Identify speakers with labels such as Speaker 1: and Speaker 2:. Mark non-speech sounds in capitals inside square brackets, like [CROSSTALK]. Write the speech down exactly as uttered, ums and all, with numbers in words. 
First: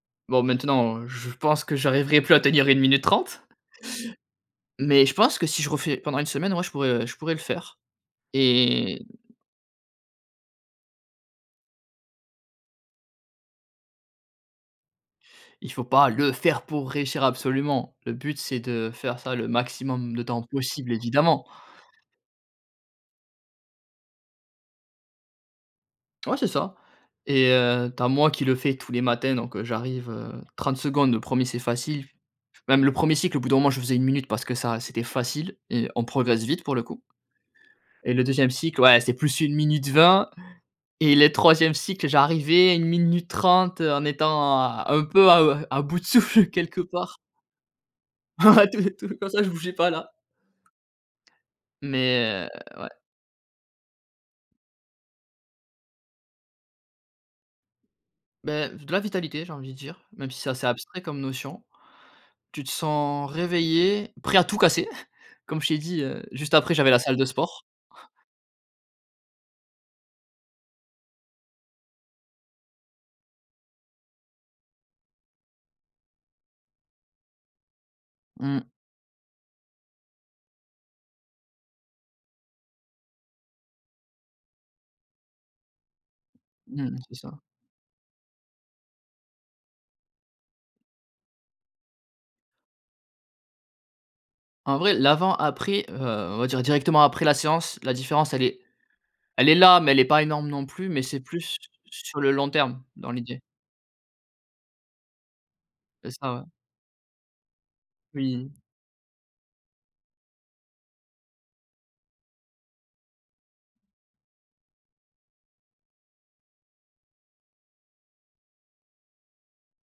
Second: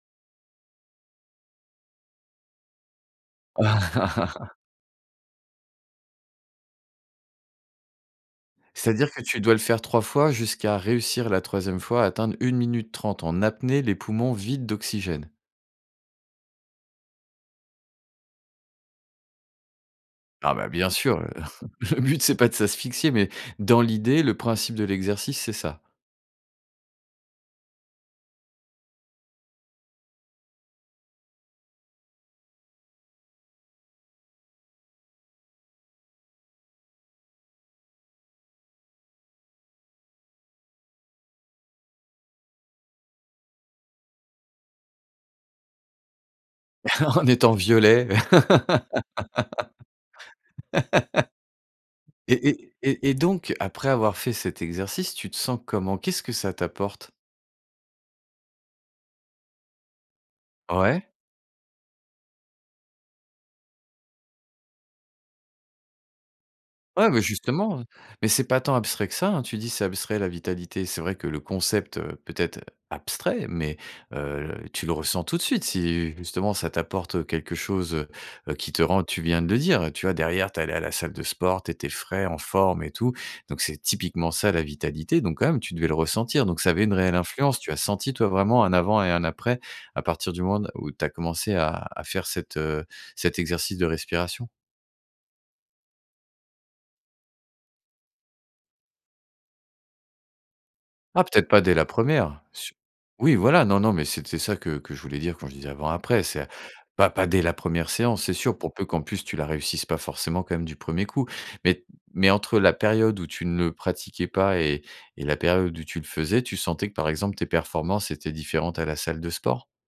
Speaker 1: Bon maintenant, heu, je pense que j'arriverai plus à tenir une minute trente,
Speaker 2: [LAUGHS]
Speaker 1: [SUCKS TEETH] mais je pense que si je refais pendant une semaine, ouais, je pourrais, je pourrais le faire, et
Speaker 2: C'est-à-dire que tu dois le faire trois fois, jusqu'à réussir la troisième fois à atteindre une minute trente, en apnée les poumons vides d'oxygène?
Speaker 1: Il faut pas le faire pour réussir absolument. Le but c'est de faire ça, le maximum de temps
Speaker 2: Non, bah, bien
Speaker 1: possible
Speaker 2: sûr, heu.
Speaker 1: évidemment.
Speaker 2: [LAUGHS] Le but c'est pas de s'asphyxier, mais dans l'idée, le principe de l'exercice, c'est ça?
Speaker 1: Ouais c'est ça et heu, tu as moi qui le fais tous les matins, donc heu, j'arrive, heu, trente secondes, le premier c'est facile. Même le premier cycle au bout d'un moment je faisais une minute parce que ça c'était facile et on progresse vite pour le coup et le deuxième cycle ouais, c'est plus une minute vingt et les troisièmes cycle, j'arrivais une minute trente, heu, en étant à un peu à, heu, à bout de souffle quelque part.
Speaker 2: [LAUGHS] En étant violet
Speaker 1: [LAUGHS] Tout tout comme ça je bougeais pas là.
Speaker 2: [LAUGHS]
Speaker 1: Mais,
Speaker 2: et
Speaker 1: heu,
Speaker 2: et
Speaker 1: ouais.
Speaker 2: et et donc après avoir fait cet exercice, tu te sens comment? Qu'est-ce que ça t'apporte?
Speaker 1: Bah, de la vitalité, j'ai envie de dire, même si ça c'est abstrait
Speaker 2: Ouais.
Speaker 1: comme notion. Tu te sens réveillé, prêt à tout casser. [CHUCKLES] Comme je t'ai dit, heu, juste après j'avais la
Speaker 2: Ouais,
Speaker 1: salle
Speaker 2: beh,
Speaker 1: de sport.
Speaker 2: justement, hein, mais c'est pas tant abstrait que ça, hein. Tu dis: «C'est abstrait, la vitalité». C'est vrai que le concept, heu, peut-être, heu, abstrait, mais heu, tu le ressens tout de suite. Si justement ça t'apporte, heu, quelque chose, heu,
Speaker 1: Mmh.
Speaker 2: qui te rend tu viens de le dire, tu vois? Derrière, tu es allé à la salle de sport, tu étais frais, en forme et tout, donc c'est typiquement ça la vitalité, donc quand même, tu devais le ressentir, donc ça avait une
Speaker 1: Mmh, c'est
Speaker 2: réelle
Speaker 1: ça.
Speaker 2: influence. Tu as senti toi vraiment un avant et un après, à partir du moment n où tu as commencé à à faire cet, heu, cet exercice de respiration?
Speaker 1: En vrai, l'avant-après, heu, on va dire directement après la séance, la différence elle est elle est là, mais elle est pas énorme, non plus, mais c'est
Speaker 2: Ah peut-être
Speaker 1: plus
Speaker 2: pas dès la
Speaker 1: sur le
Speaker 2: première.
Speaker 1: long
Speaker 2: Su
Speaker 1: terme, dans
Speaker 2: oui,
Speaker 1: l'idée.
Speaker 2: voilà, non, non, mais c'était ça, que que je voulais dire, quand je disais
Speaker 1: C'est
Speaker 2: avant-après.
Speaker 1: ça, ouais.
Speaker 2: C'est pas pas dès la première séance, c'est
Speaker 1: Oui.
Speaker 2: sûr, pour peu qu'en plus tu la réussisses pas forcément quand même du premier coup, mais- mais entre la période où tu ne le pratiquais pas et et la période où tu le faisais, tu sentais que, par exemple, tes performances étaient différentes à la salle de sport?